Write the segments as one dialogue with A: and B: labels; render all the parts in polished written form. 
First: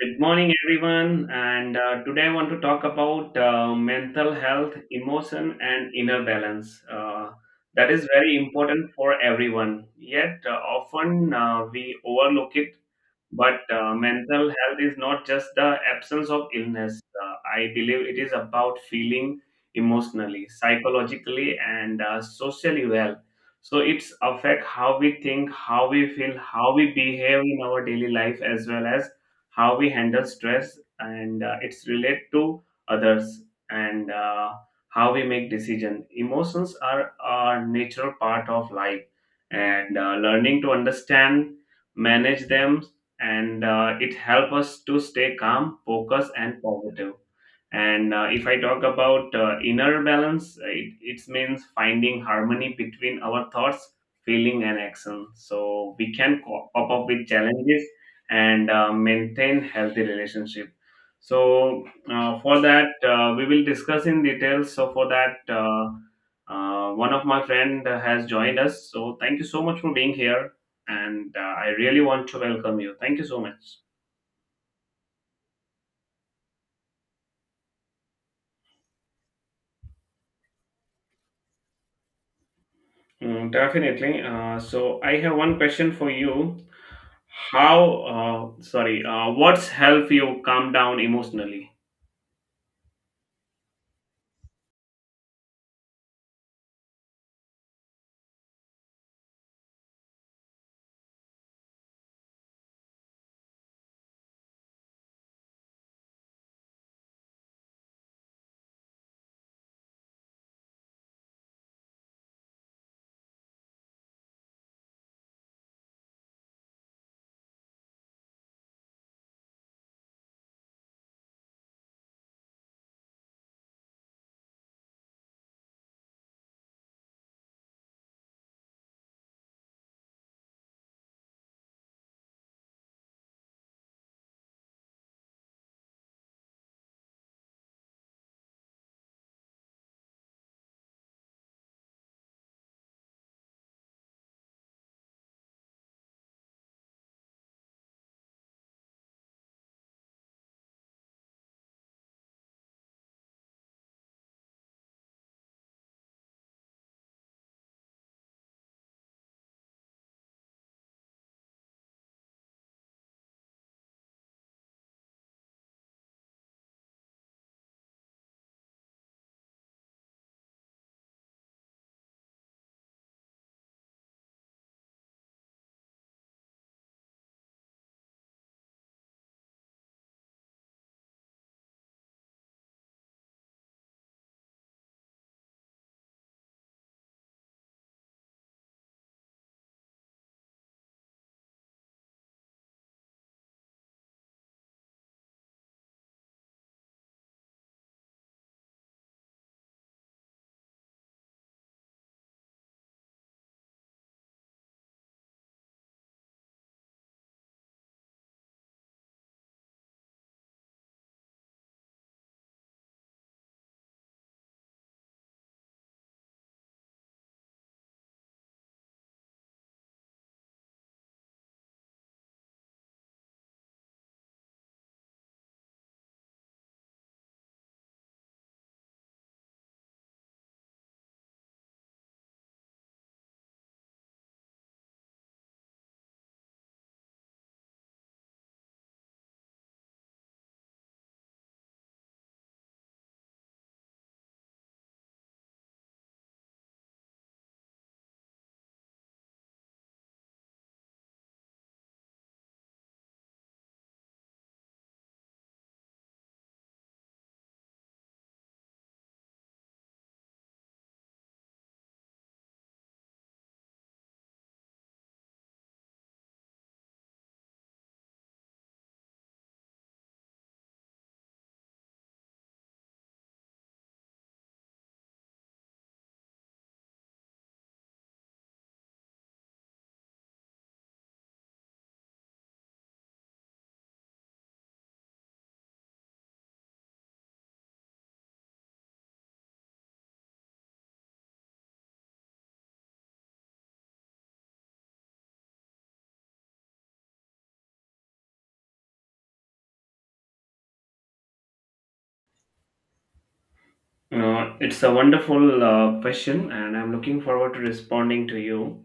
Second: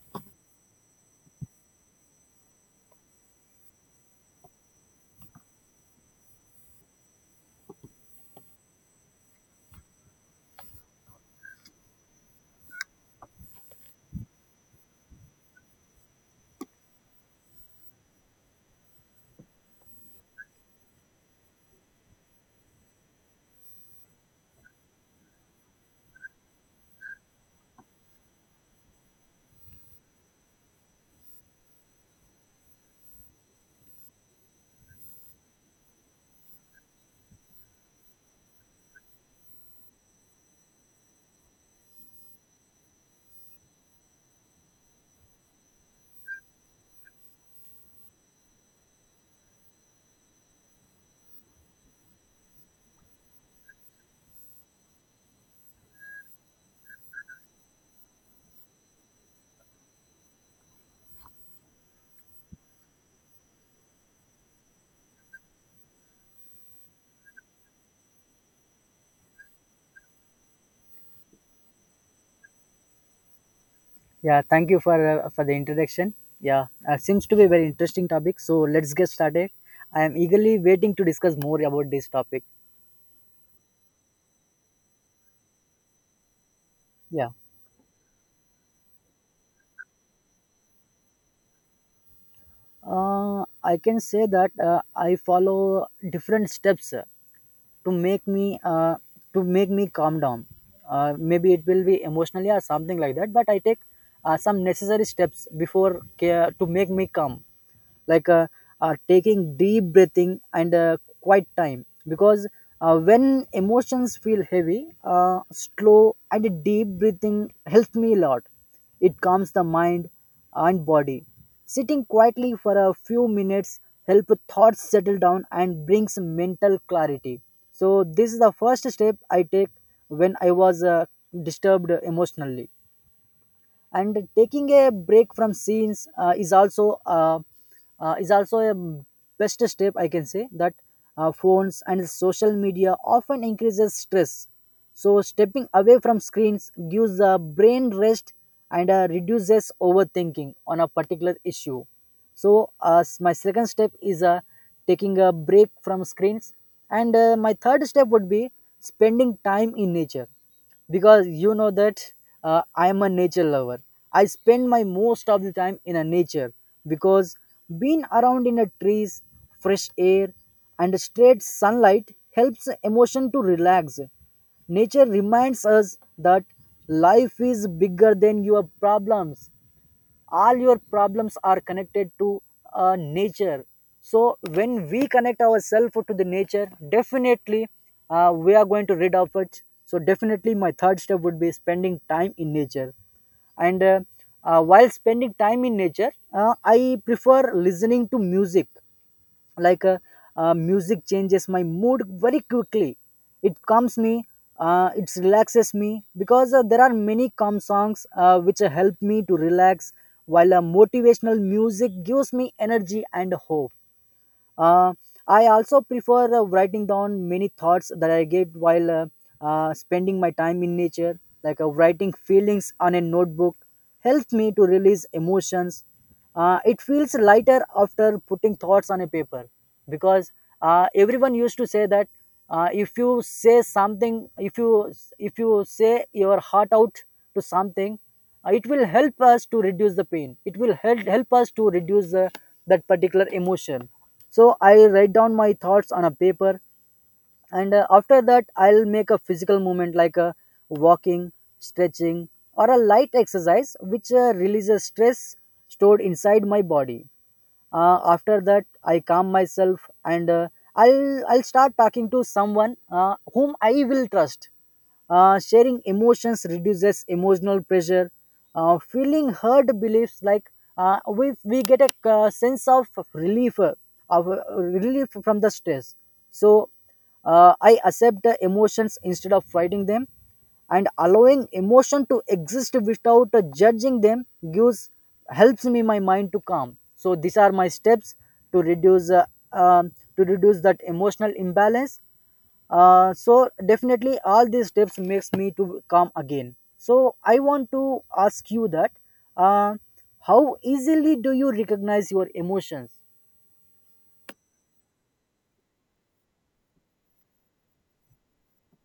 A: Good morning, everyone. And today I want to talk about mental health, emotion, and inner balance. That is very important for everyone. Yet, often we overlook it. But mental health is not just the absence of illness. I believe it is about feeling emotionally, psychologically, and socially well. So it's affect how we think, how we feel, how we behave in our daily life, as well as how we handle stress and its relate to others, and how we make decision. Emotions are a natural part of life, and learning to understand manage them, and it helps us to stay calm focused and positive. And if I talk about inner balance, it means finding harmony between our thoughts feeling and action, so we can pop up with challenges and maintain healthy relationship. So for that we will discuss in details. So for that, one of my friend has joined us, so thank you so much for being here, and I really want to welcome you. Thank you so much.
B: Yeah, thank you for the introduction. Yeah, seems to be a very interesting topic. So let's get started. I am eagerly waiting to discuss more about this topic.
A: Mm, definitely. So I have one question for you.
B: Yeah,
A: How sorry What's help you calm down emotionally?
B: I can say that I follow different steps, to make me uh, to make me calm down. Maybe it will be emotionally or something like that, but I take some necessary steps before care to make me calm, like taking deep breathing and quiet time, because when emotions feel heavy, slow and deep breathing helps me a lot. It calms the mind and body. Sitting quietly for a few minutes help thoughts settle down and brings mental clarity. So this is the first step I take when I was disturbed emotionally. And taking a break from scenes is also a best step, I can say that. Phones and social media often increases stress, so stepping away from screens gives the brain rest and reduces overthinking on a particular issue. So my second step is taking a break from screens. And my third step would be spending time in nature, because you know that I am a nature lover. I spend my most of the time in a nature, because being around in a trees, fresh air, and straight sunlight helps emotion to relax. Nature reminds us that life is bigger than your problems. All your problems are connected to nature. So when we connect ourselves to the nature, definitely we are going to rid of it. So definitely my third step would be spending time in nature. And while spending time in nature, I prefer listening to music. Like music changes my mood very quickly. It calms me, it relaxes me, because there are many calm songs which help me to relax, while motivational music gives me energy and hope. uh, I also prefer writing down many thoughts that I get while spending my time in nature. Like writing feelings on a notebook helps me to release emotions. It feels lighter after putting thoughts on a paper, because everyone used to say that if you say something, if you say your heart out to something, it will help us to reduce the pain. It will help us to reduce that particular emotion. So I write down my thoughts on a paper. And after that I'll make a physical movement like a walking, stretching, or a light exercise which releases stress stored inside my body. After that I calm myself, and I'll start talking to someone whom I will trust. Sharing emotions reduces emotional pressure. Feeling hurt beliefs, like we get a sense of relief, of relief from the stress. So I accept the emotions instead of fighting them, and allowing emotion to exist without judging them gives helps me my mind to calm. So these are my steps to reduce uh, to reduce that emotional imbalance. So definitely, all these steps makes me to calm again. So I want to ask you that uh, how easily do you recognize your emotions?
A: It's a wonderful question, and I'm looking forward to responding to you.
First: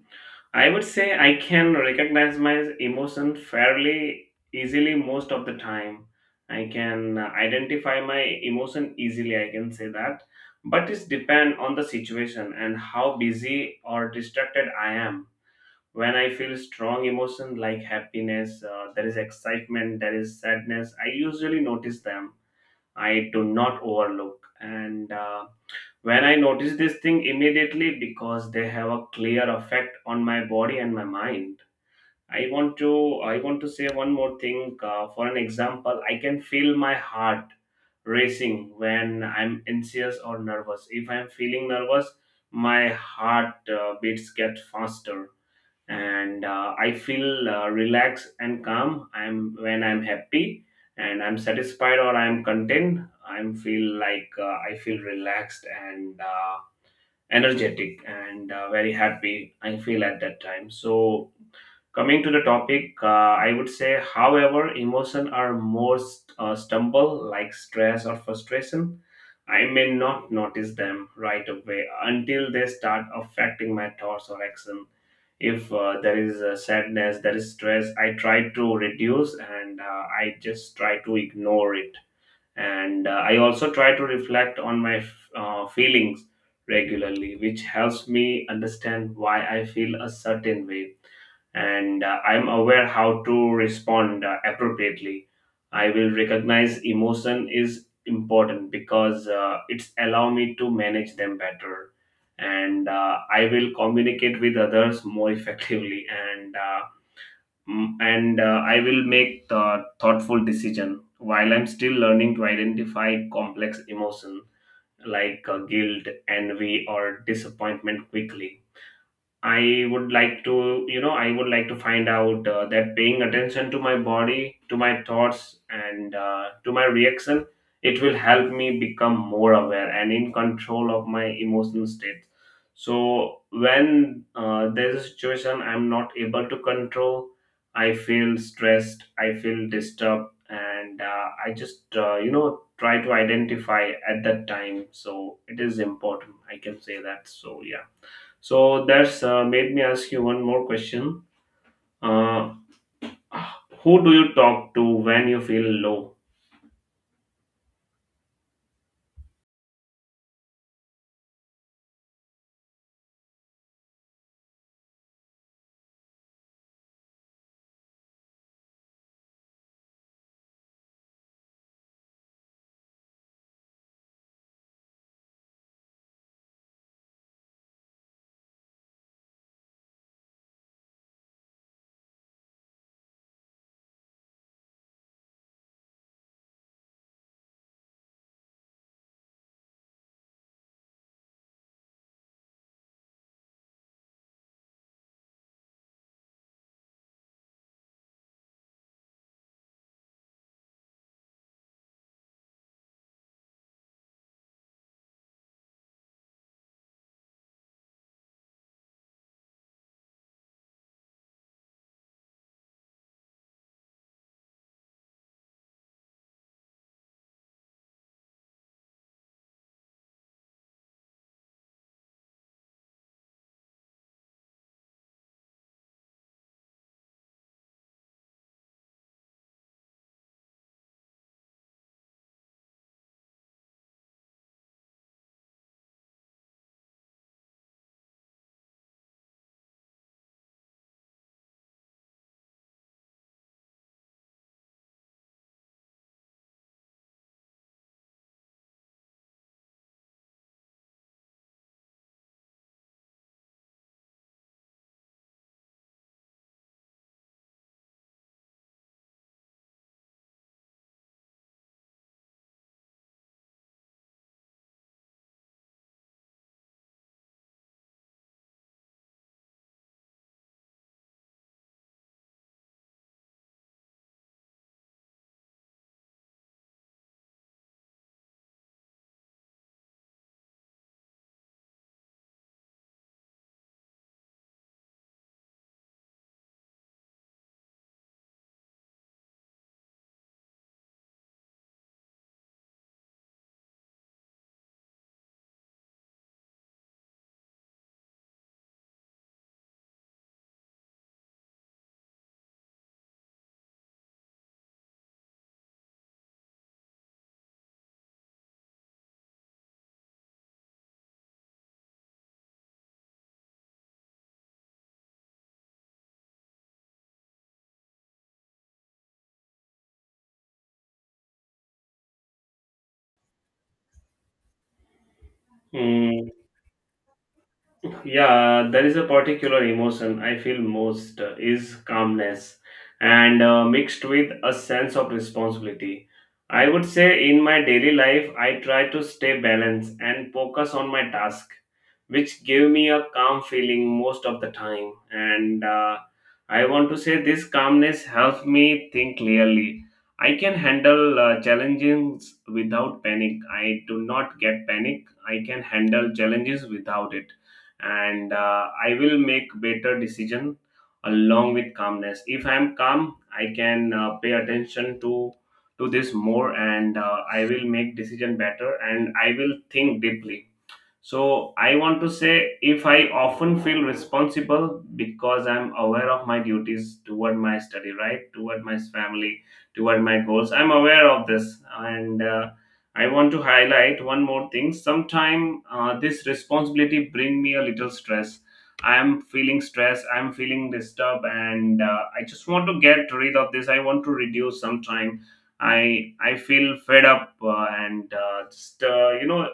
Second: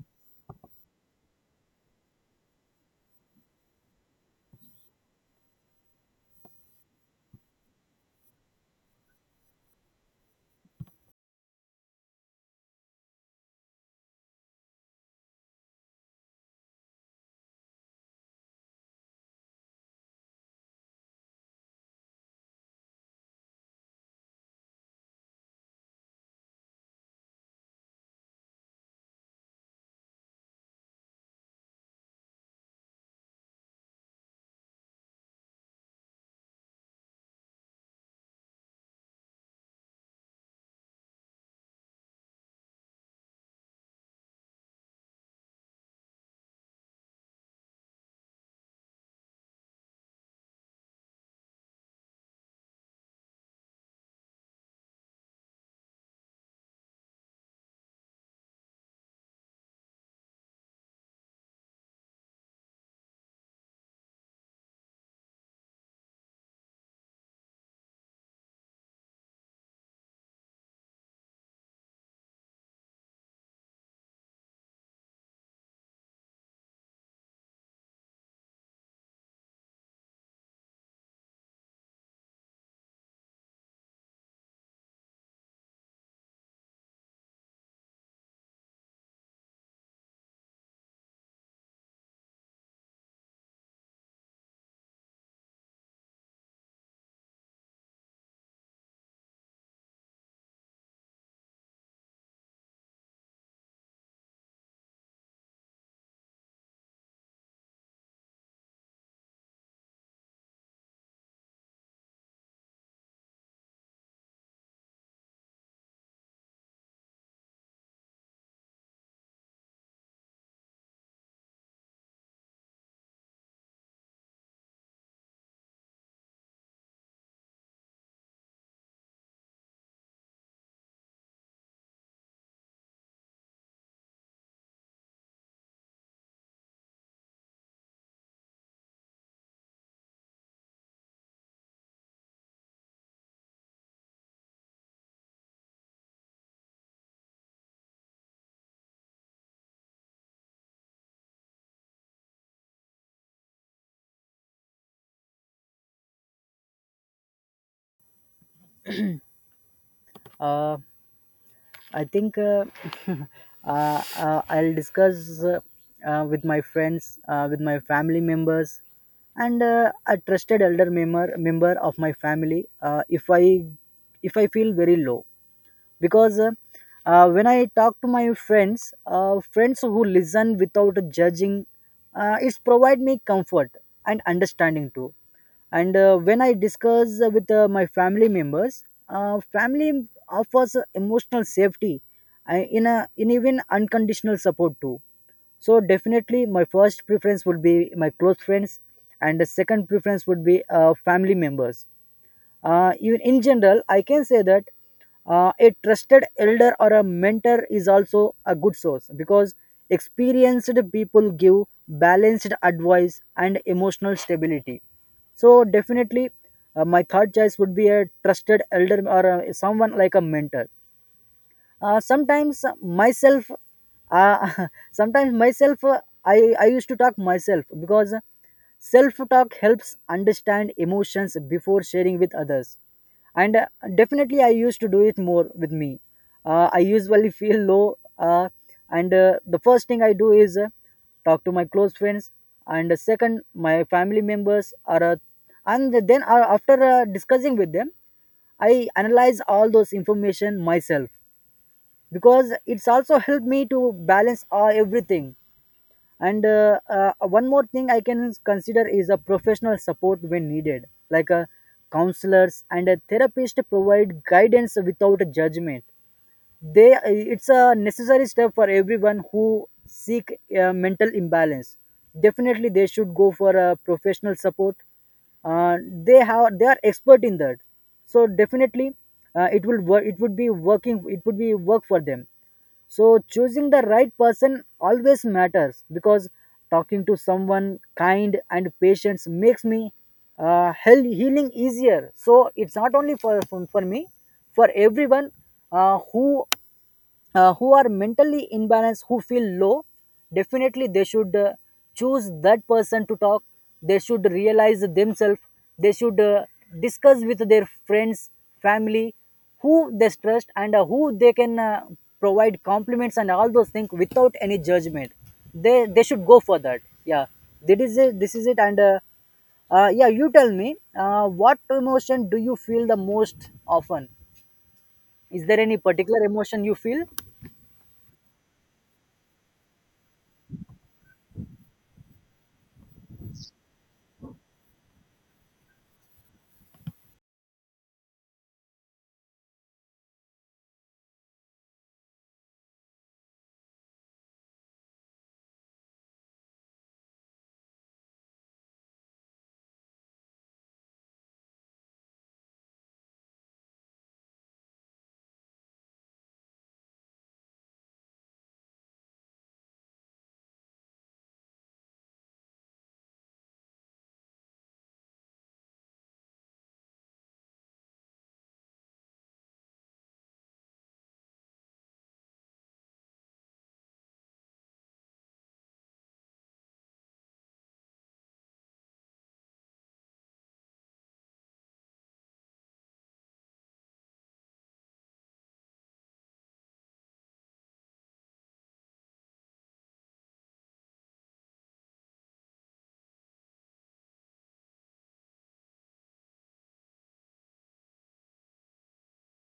A: I would say I can recognize my emotion fairly easily most of the time. I can identify my emotion easily, I can say that. But it's depend on the situation and how busy or distracted I am. When I feel strong emotion like happiness, there is excitement, there is sadness, I usually notice them. I do not overlook. And when I notice this thing immediately because they have a clear effect on my body and my mind. I want to say one more thing. For an example, I can feel my heart racing when I'm anxious or nervous. If I'm feeling nervous, my heart beats get faster, and I feel relaxed and calm. I'm when I'm happy and I'm satisfied or I'm content, I'm feel like I feel relaxed and energetic and very happy I feel at that time. So coming to the topic, I would say however emotion are more stumble like stress or frustration. I may not notice them right away until they start affecting my thoughts or action. If there is sadness, there is stress, I try to reduce, and I just try to ignore it. And I also try to reflect on my feelings regularly, which helps me understand why I feel a certain way, and I'm aware how to respond appropriately. I will recognize emotion is important because it's allow me to manage them better, and I will communicate with others more effectively, and Mm, and I will make the thoughtful decision while I'm still learning to identify complex emotion like guilt, envy, or disappointment quickly. I would like to, you know, I would like to find out that paying attention to my body, to my thoughts, and to my reaction, it will help me become more aware and in control of my emotional state. So when there's a situation I'm not able to control, I feel stressed, I feel disturbed, and I just try to identify at that time. So it is important, I can say that. So yeah. So that's made me ask you one more question. Uh, who do you talk to when you feel low?
B: Uh, I think I'll discuss with my friends, with my family members, and a trusted elder member of my family. If I feel very low, because when I talk to my friends, friends who listen without judging, it's provide me comfort and understanding too. And when I discuss with my family members, family offers emotional safety, uh, in a in even unconditional support too. So definitely my first preference would be my close friends, and the second preference would be family members. Even in general, I can say that a trusted elder or a mentor is also a good source, because experienced people give balanced advice and emotional stability. So definitely my third choice would be a trusted elder or someone like a mentor. Sometimes myself, sometimes myself I used to talk myself, because self talk helps understand emotions before sharing with others. And definitely I used to do it more with me. I usually feel low, uh, and the first thing I do is talk to my close friends. And second my family members are, and then after discussing with them I analyze all those information myself, because it's also helped me to balance all, everything. And one more thing I can consider is a professional support when needed, like counselors and a therapist provide guidance without judgment. They, it's a necessary step for everyone who seek mental imbalance. Definitely they should go for a professional support. uh, they are expert in that. So definitely it will work, it would be working, it would be work for them. So choosing the right person always matters, because talking to someone kind and patient makes me healing easier. So it's not only for me, for everyone, uh, who who are mentally imbalanced, who feel low. Definitely they should choose that person to talk. They should realize themselves. They should discuss with their friends, family, who they trust, and who they can provide compliments and all those things without any judgment. They should go for that. Yeah, that is it. This is it. And yeah, you tell me, what emotion do you feel the most often? Is there any particular
A: Hmm,
B: emotion you feel?
A: Yeah, there is a particular emotion I feel most is calmness and mixed with a sense of responsibility. I would say in my daily life I try to stay balanced and focus on my task, which give me a calm feeling most of the time. And I want to say this calmness helps me think clearly. I can handle challenges without panic. I do not get panic. I can handle challenges without it, and I will make better decision. Along with calmness, if I am calm I can pay attention to this more, and I will make decision better, and I will think deeply. So I want to say if I often feel responsible because I'm aware of my duties toward my study, right? Toward my family, toward my goals. I'm aware of this. And I want to highlight one more thing. Sometime this responsibility bring me a little stress. I'm feeling stress. I'm feeling disturbed. And I just want to get rid of this. I want to reduce sometime. I feel fed up, and just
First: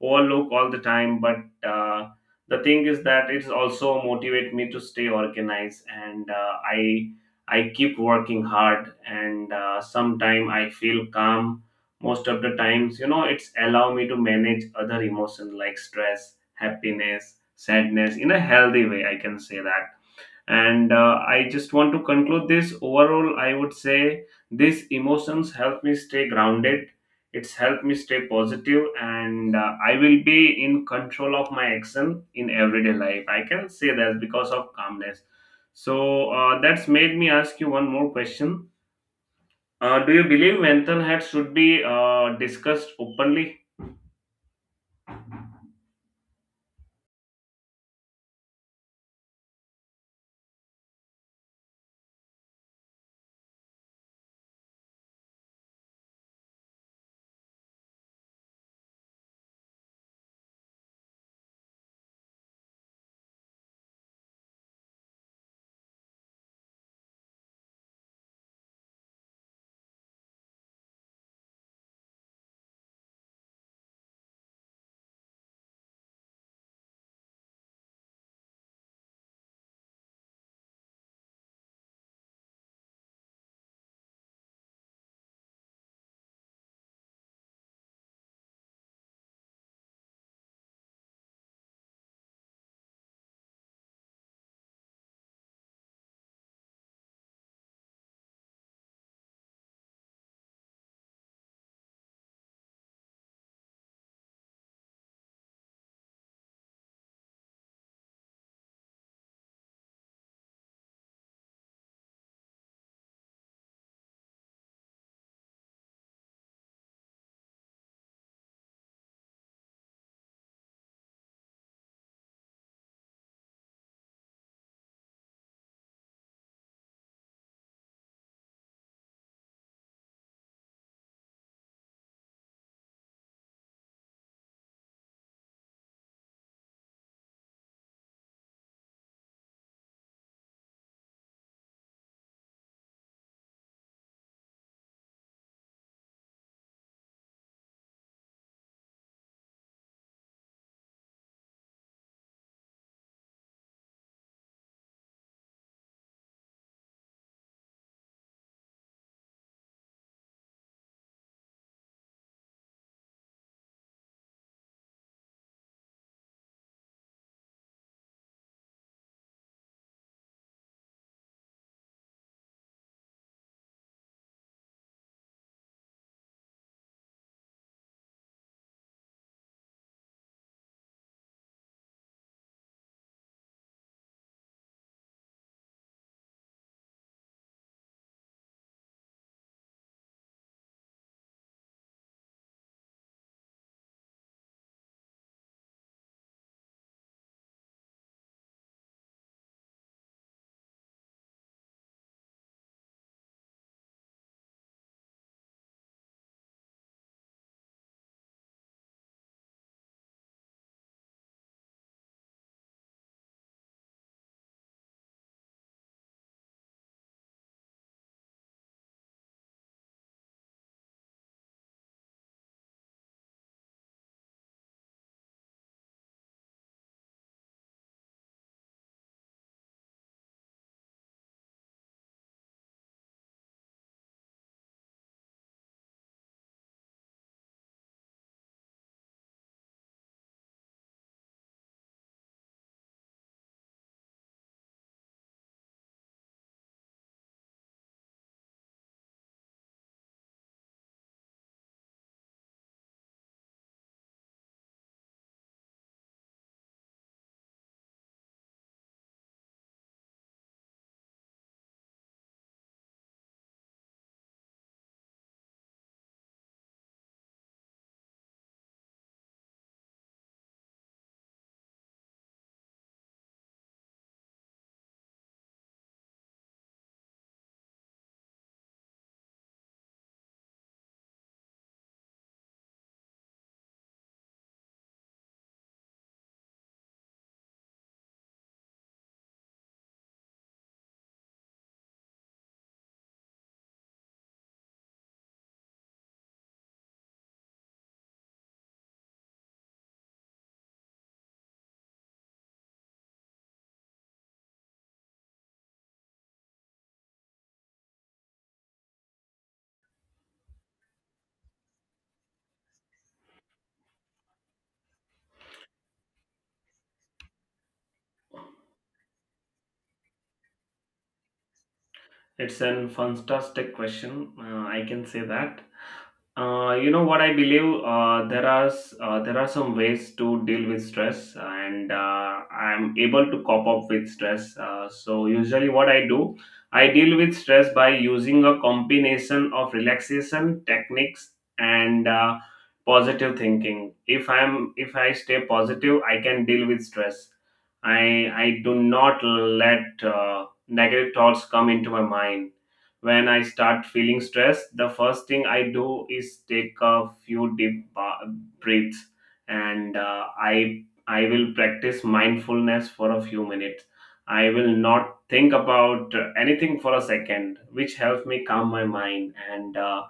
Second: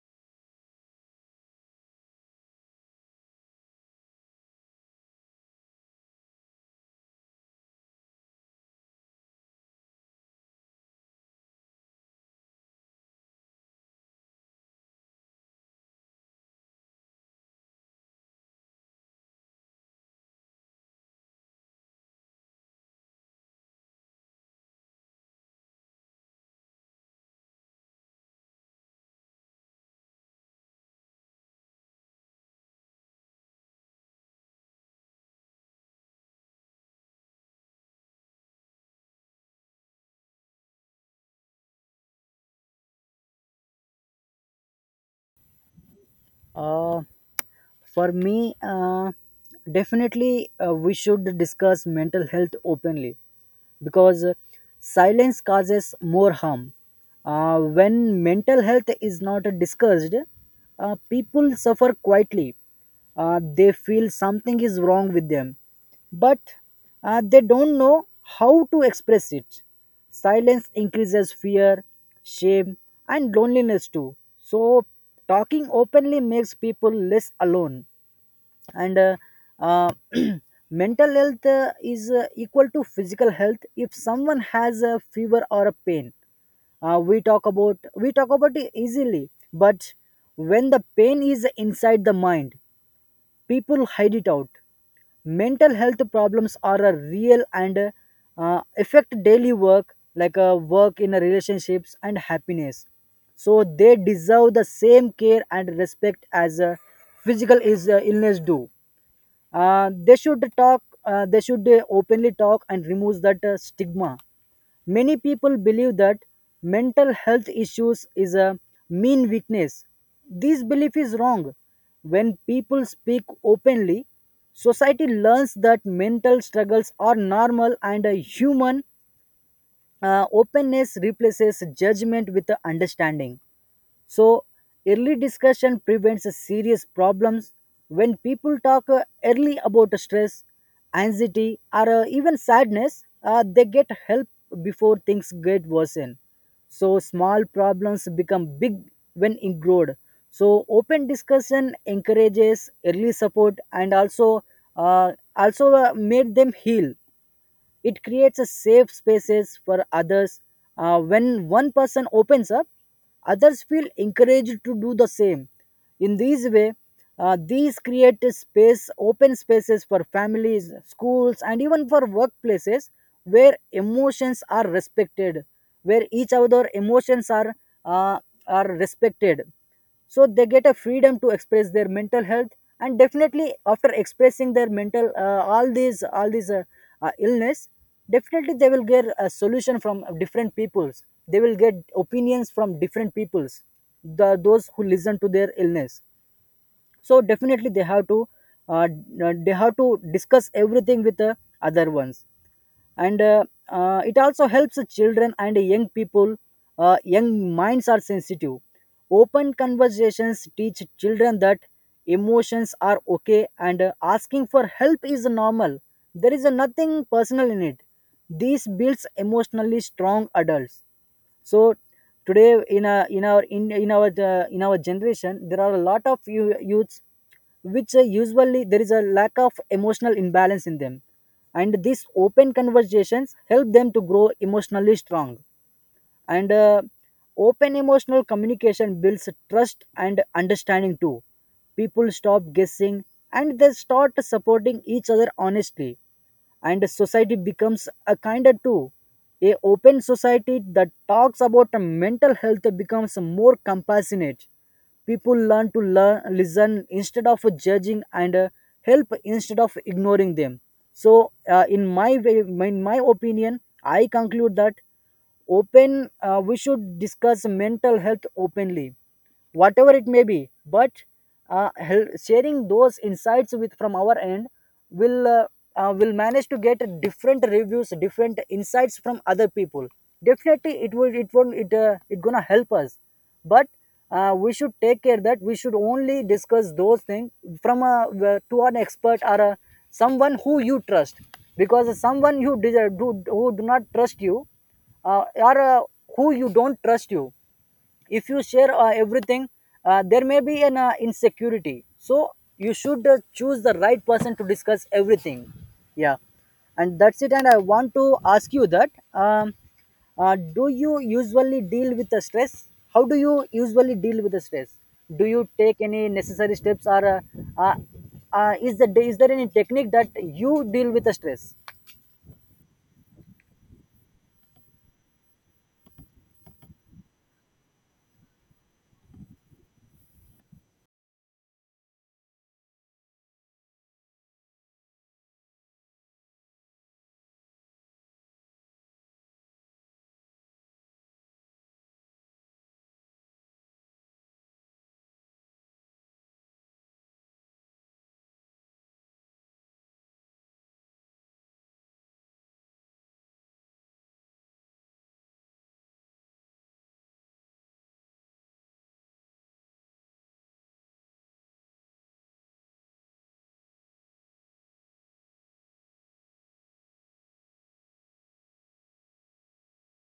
A: overlook all the time. But uh, the thing is that it's also motivate me to stay organized, and I keep working hard, and sometime I feel calm. Most of the times, it's allow me to manage other emotions like stress happiness sadness in a healthy way, I can say that. And I just want to conclude this. Overall, I would say these emotions help me stay grounded. It's helped me stay positive, and I will be in control of my action in everyday life, I can say that, because of calmness. So that's made me ask you one more question. Do you believe mental health should be discussed openly?
B: Uh, For me, definitely we should discuss mental health openly, because silence causes more harm. When mental health is not discussed, people suffer quietly. They feel something is wrong with them, but they don't know how to express it. Silence increases fear, shame, and loneliness too. So talking openly makes people less alone. And uh, mental health is equal to physical health. If someone has a fever or a pain, we talk about it easily. But when the pain is inside the mind, people hide it out. Mental health problems are a real, and affect daily work like work in a relationships and happiness. So they deserve the same care and respect as physical illness do. They should talk, they should openly talk and remove that stigma. Many people believe that mental health issues is a mean weakness. This belief is wrong. When people speak openly, society learns that mental struggles are normal and a human. Openness replaces judgment with understanding. So early discussion prevents serious problems. When people talk early about stress, anxiety, or even sadness, they get help before things get worsen. So small problems become big when ignored. So open discussion encourages early support and also made them heal. It creates a safe spaces for others. When one person opens up, others feel encouraged to do the same. In this way, these create open spaces for families, schools, and even for workplaces where emotions are respected, where each other emotions uh, are respected. So they get a freedom to express their mental health. And definitely after expressing their mental, all these illness, definitely they will get a solution from different peoples. They will get opinions from different peoples, those who listen to their illness. So definitely uh, they have to discuss everything with the other ones. And it also helps children and young people. Young minds are sensitive. Open conversations teach children that emotions are okay, and asking for help is normal. There is nothing personal in it. This builds emotionally strong adults. So today in a in our generation, there are a lot of youths which usually there is a lack of emotional imbalance in them. And these open conversations help them to grow emotionally strong. And open emotional communication builds trust and understanding too. People stop guessing, and they start supporting each other honestly, and society becomes a kinder too. A open society that talks about mental health becomes more compassionate. People learn, listen instead of judging, and help instead of ignoring them. So in my opinion I conclude that open we should discuss mental health openly, whatever it may be. But sharing those insights with from Our end will uh, will manage to get different reviews, different insights from other people. Definitely it will it won't it it gonna help us. But we should take care that we should only discuss those things from a to an expert, or a, someone who you trust. Because someone who do not trust you, or who you don't trust you, if you share everything, there may be an insecurity. So you should choose the right person to discuss everything. Yeah. And that's it. And I want to ask you that do you usually deal with the stress? How do you usually deal with the stress? Do you take any necessary steps, or uh, is, the, is there any technique that you deal with the stress?
A: It's an fantastic question, I can say that. You know what, I believe there are some ways to deal with stress, and I'm able to cope up with stress. So usually what I do, I deal with stress by using a combination of relaxation techniques and positive thinking. If I stay positive, I can deal with stress. I I do not let negative thoughts come into my mind. When I start feeling stressed, the first thing I do is take a few deep breaths, and I will practice mindfulness for a few minutes. I will not think about anything for a second, which helps me calm my mind and.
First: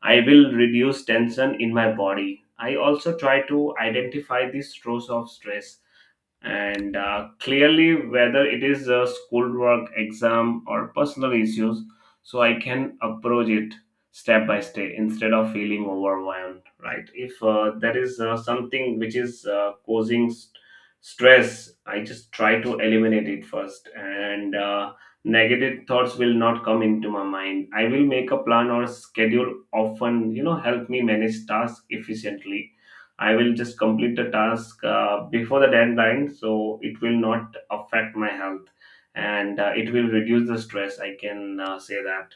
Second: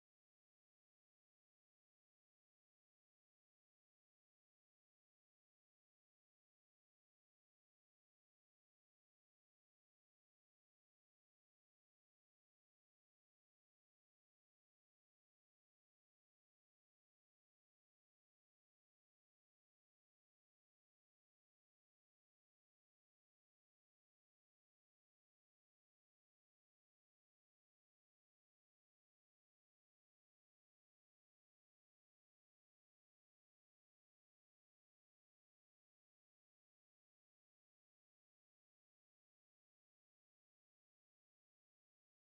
A: I will reduce tension in my body. I also try to identify the source of stress, and clearly whether it is a schoolwork exam or personal issues, so I can approach it step by step instead of feeling overwhelmed, right? If there is something which is causing stress, I just try to eliminate it first, and negative thoughts will not come into my mind. I will make a plan or schedule often, help me manage tasks efficiently. I will just complete the task before the deadline, so it will not affect my health, and it will reduce the stress. I can say that.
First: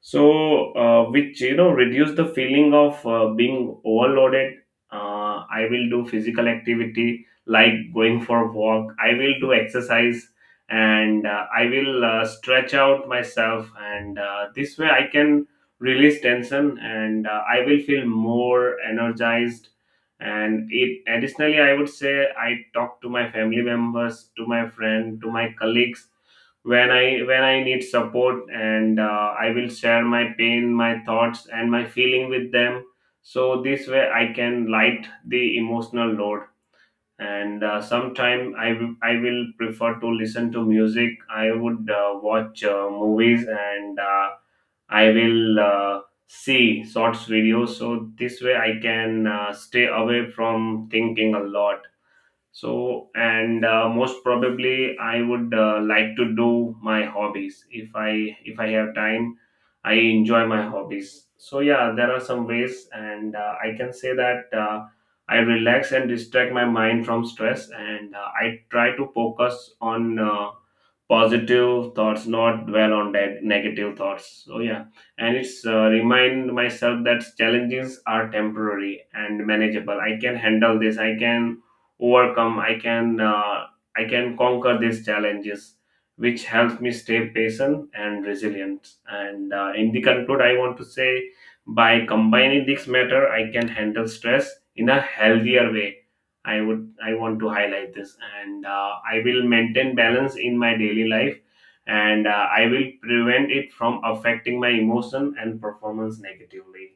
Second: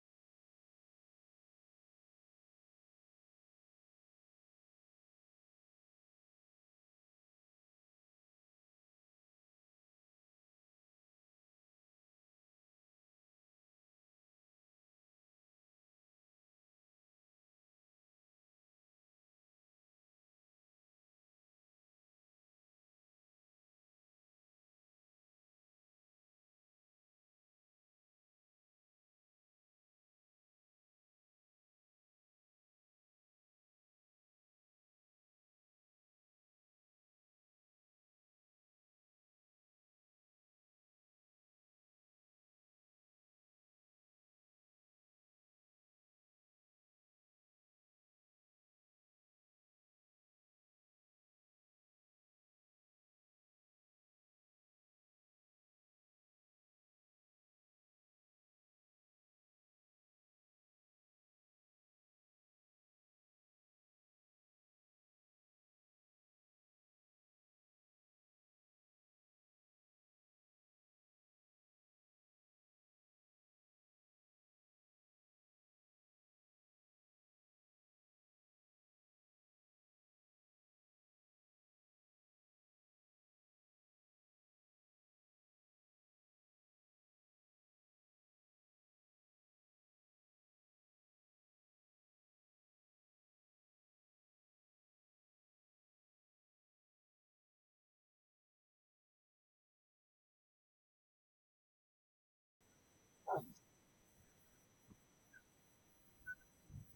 A: So, which, reduce the feeling of being overloaded. I will do physical activity like going for a walk. I will do exercise, and I will stretch out myself, and this way I can release tension, and I will feel more energized. And it additionally, I would say I talk to my family members, to my friend, to my colleagues when I need support, and I will share my pain, my thoughts, and my feeling with them, so this way I can light the emotional load. And sometime I will prefer to listen to music, I would watch movies, and I will see shorts videos, so this way I can stay away from thinking a lot. So, and most probably I would like to do my hobbies if I have time. I enjoy my hobbies. So yeah, there are some ways, and I can say that I relax and distract my mind from stress, and I try to focus on positive thoughts, not dwell on negative thoughts. So yeah. And it's remind myself that challenges are temporary and manageable. I can handle this, I can overcome, I can conquer these challenges, which helps me stay patient and resilient. And in the conclude, I want to say by combining this matter I can handle stress in a healthier way. I want to highlight this, and I will maintain balance in my daily life. And I will prevent it from affecting my emotion and performance negatively.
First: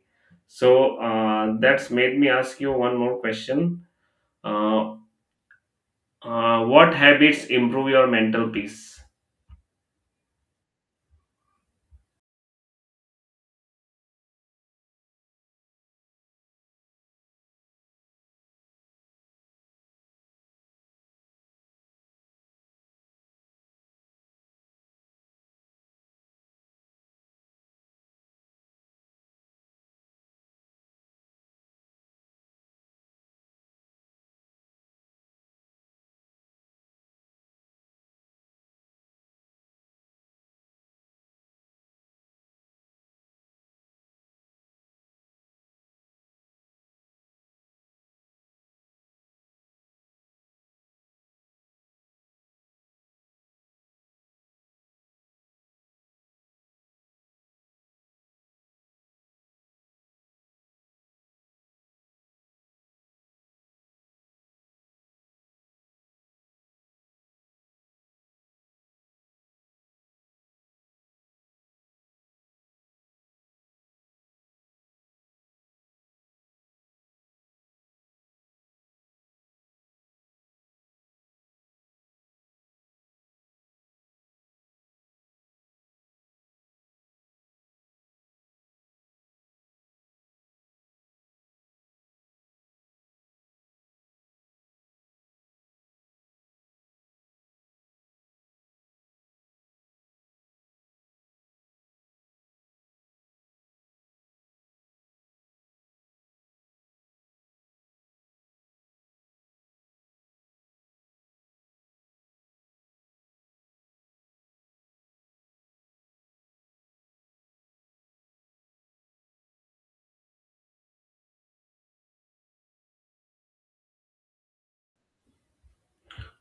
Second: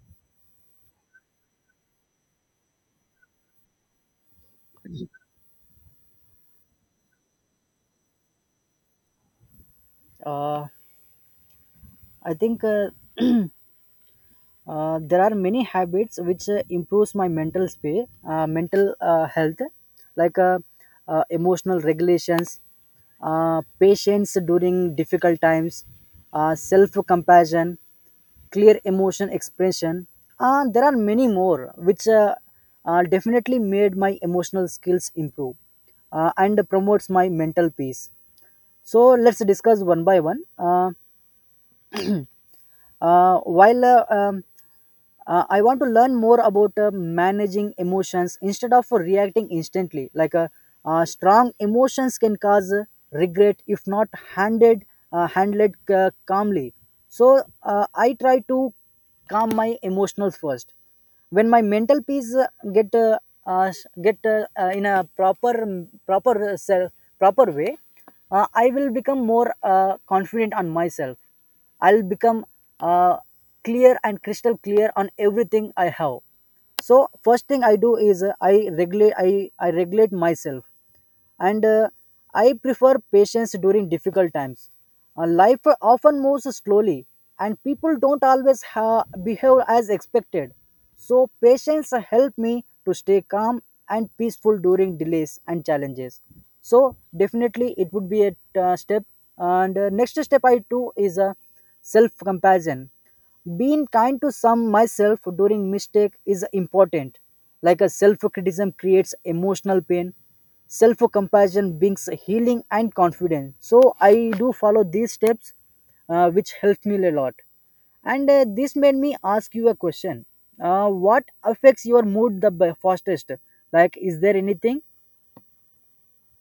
A: So that's made me ask you one more question. Uh, uh, what habits improve your mental peace?
B: Uh, i think uh, Uh, there are many habits which improves my mental space, mental health, like emotional regulations, patience during difficult times, self-compassion, clear emotion expression. There are many more which definitely made my emotional skills improve and promotes my mental peace. So let's discuss one by one. While I want to learn more about managing emotions instead of reacting instantly. Strong emotions can cause regret if not handled, handled calmly. So I try to calm my emotions first. When my mental peace get uh, uh, get in a proper proper uh, self, proper way, I will become more confident on myself. I'll become uh, clear and crystal clear on everything I have. So first thing I do is I regulate myself, and I prefer patience during difficult times. Life often moves slowly, and people don't always behave as expected. So, patience helped me to stay calm and peaceful during delays and challenges. So, definitely, it would be a step. And next step I do is self compassion. Being kind to some myself during mistake is important, like a self criticism creates emotional pain, self compassion brings healing and confidence. So I do follow these steps, which helped me a lot. And this made me ask you a question. What affects your mood the fastest? Like, is there anything?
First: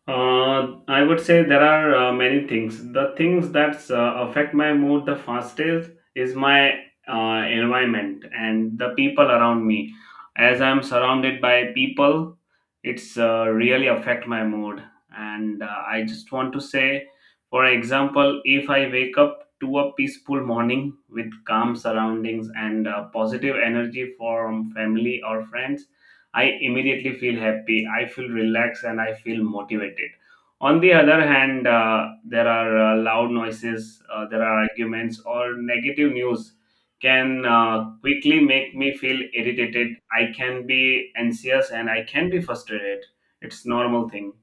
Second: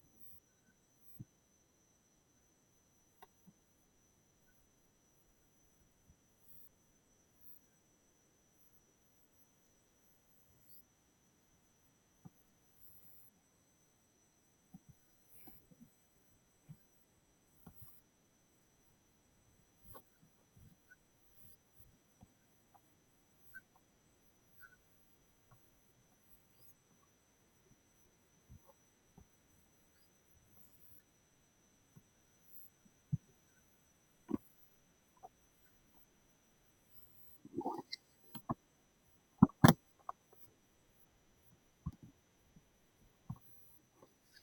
A: I would say there are many things. The things that affect my mood the fastest is my environment and the people around me. As I'm surrounded by people, it's really affect my mood. And I just want to say, for example, if I wake up to a peaceful morning with calm surroundings and positive energy from family or friends, I immediately feel happy, I feel relaxed, and I feel motivated. On the other hand, there are loud noises, there are arguments, or negative news can quickly make me feel irritated. I can be anxious and I can be frustrated. It's normal thing.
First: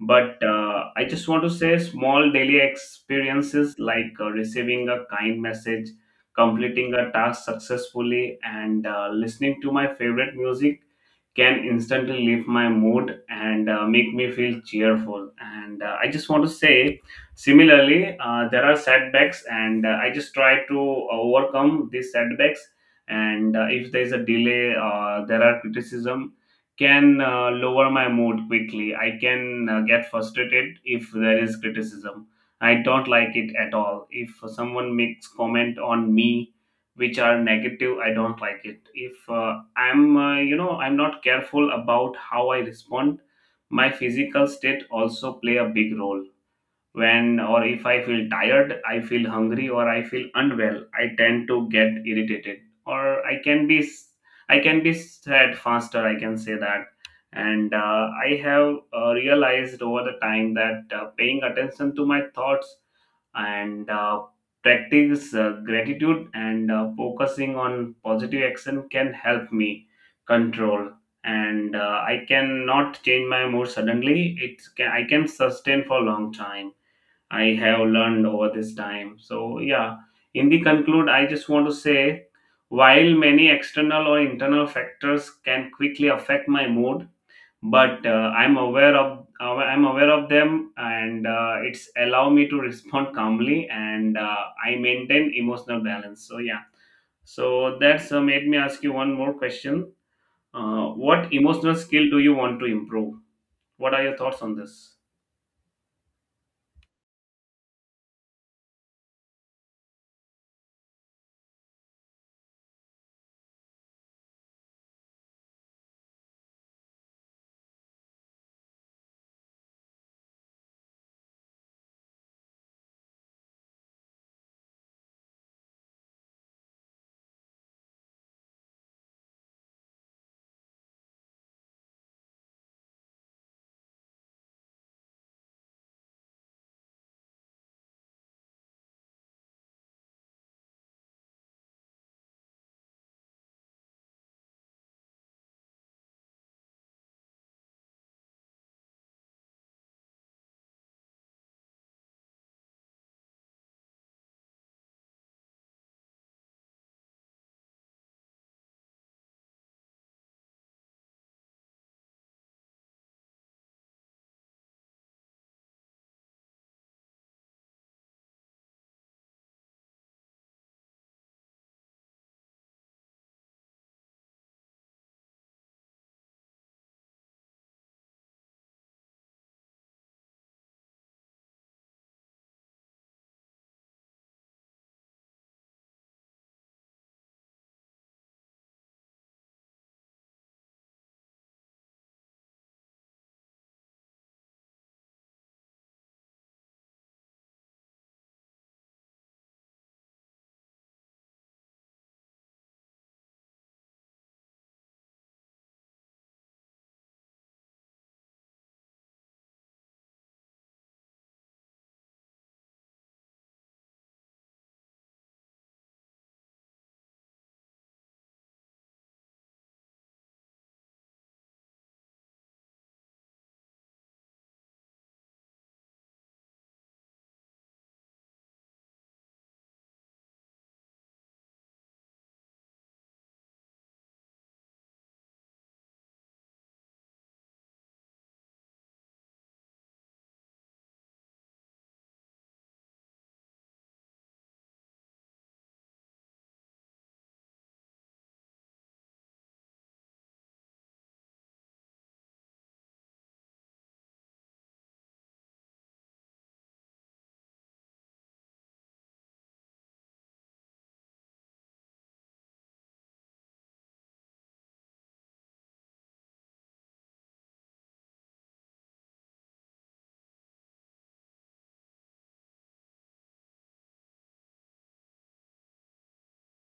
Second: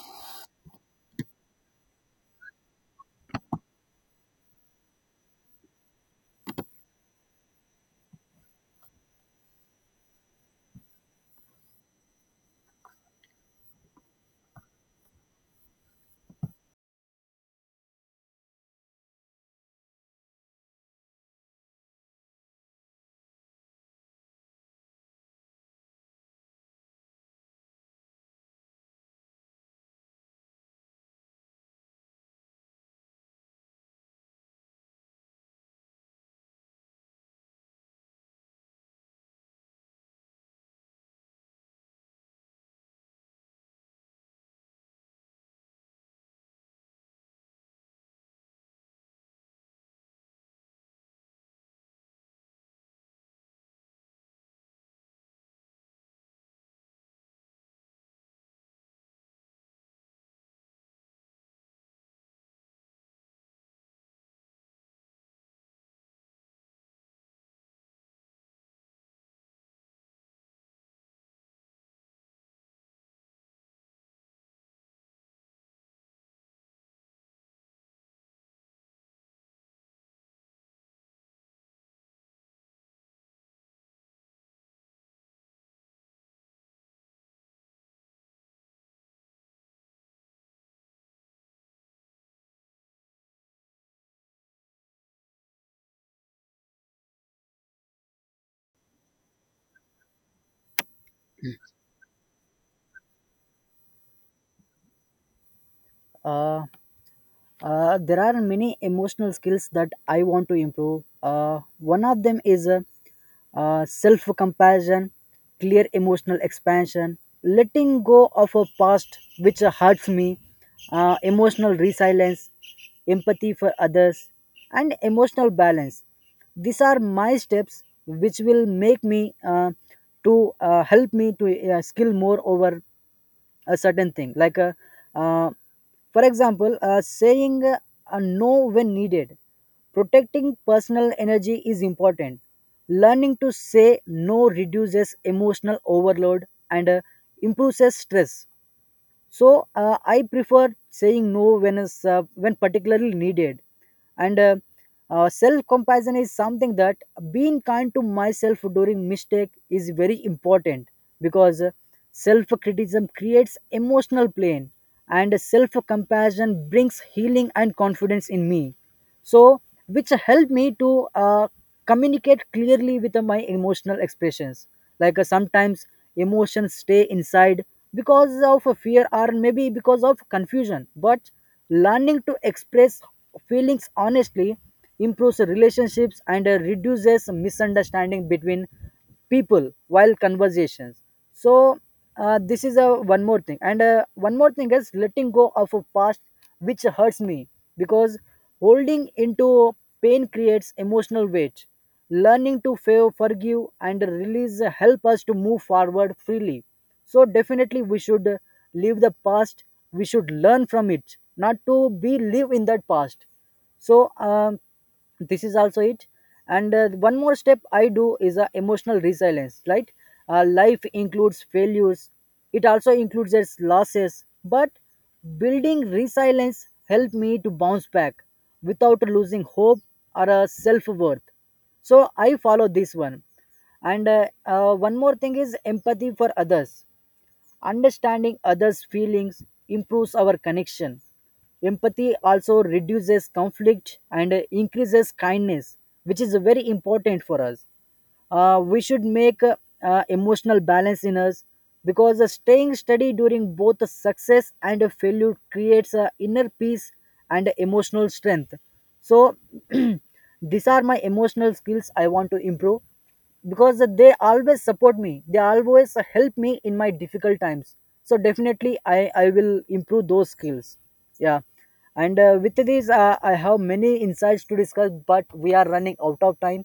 A: But I just want to say small daily experiences like receiving a kind message, completing a task successfully, and listening to my favorite music can instantly lift my mood and make me feel cheerful. And I just want to say, similarly, there are setbacks, and I just try to overcome these setbacks. And if there is a delay, there are criticism can lower my mood quickly. I can get frustrated if there is criticism. I don't like it at all. If someone makes comment on me which are negative, I don't like it. If I'm you know I'm not careful about how I respond, my physical state also play a big role when or if I feel tired, I feel hungry, or I feel unwell, I tend to get irritated, or I can be sad faster. I can say that, and I have realized over the time that paying attention to my thoughts and practice gratitude and focusing on positive action can help me control, and I cannot change my mood suddenly, it can I can sustain for a long time. I have learned over this time. So, yeah, in the conclude, I just want to say while many external or internal factors can quickly affect my mood, but I'm aware of them, and it's allow me to respond calmly, and I maintain emotional balance. So yeah, so that's made me ask you one more question. What emotional skill do you want to improve? What are your thoughts on this?
B: uh, there are many emotional skills that I want to improve. One of them is self compassion, clear emotional expansion, letting go of a past which hurts me, emotional resilience, empathy for others, and emotional balance. These are my steps which will make me to help me to skill more over a certain thing, like a, uh, for example, saying a no when needed. Protecting personal energy is important. Learning to say no reduces emotional overload and improves stress. So I prefer saying no when is when particularly needed. And self compassion is something that being kind to myself during mistake is very important, because self criticism creates emotional pain and self compassion brings healing and confidence in me. So, which helped me to communicate clearly with my emotional expressions. Like sometimes emotions stay inside because of a fear, or maybe because of confusion, but learning to express feelings honestly improves relationships and reduces misunderstanding between people while conversations. So this is a one more thing. And one more thing is letting go of a past which hurts me, because holding into pain creates emotional weight. Learning to fail, forgive and release help us to move forward freely. So definitely we should leave the past, we should learn from it, not to be live in that past. So this is also it. And one more step I do is emotional resilience, right? Life includes failures, it also includes its losses, but building resilience helped me to bounce back without losing hope or self-worth. So I follow this one. And one more thing is empathy for others. Understanding others' feelings improves our connection. Empathy also reduces conflict and increases kindness, which is very important for us. We should make emotional balance in us, because staying steady during both a success and a failure creates a inner peace and emotional strength. So, these are my emotional skills I want to improve, because they always support me, they always help me in my difficult times. So definitely I will improve those skills. Yeah. And with this, I have many insights to discuss, but we are running out of time,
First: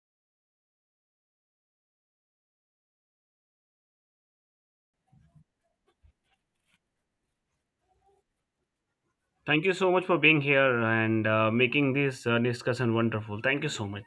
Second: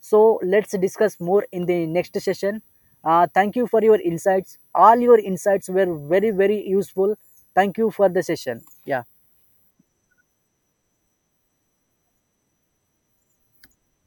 B: so let's discuss more in the next session. Thank you for your insights, all your insights were very very useful. Thank you for the session. Yeah.
A: Thank you so much for being here and making this discussion wonderful. Thank you so much.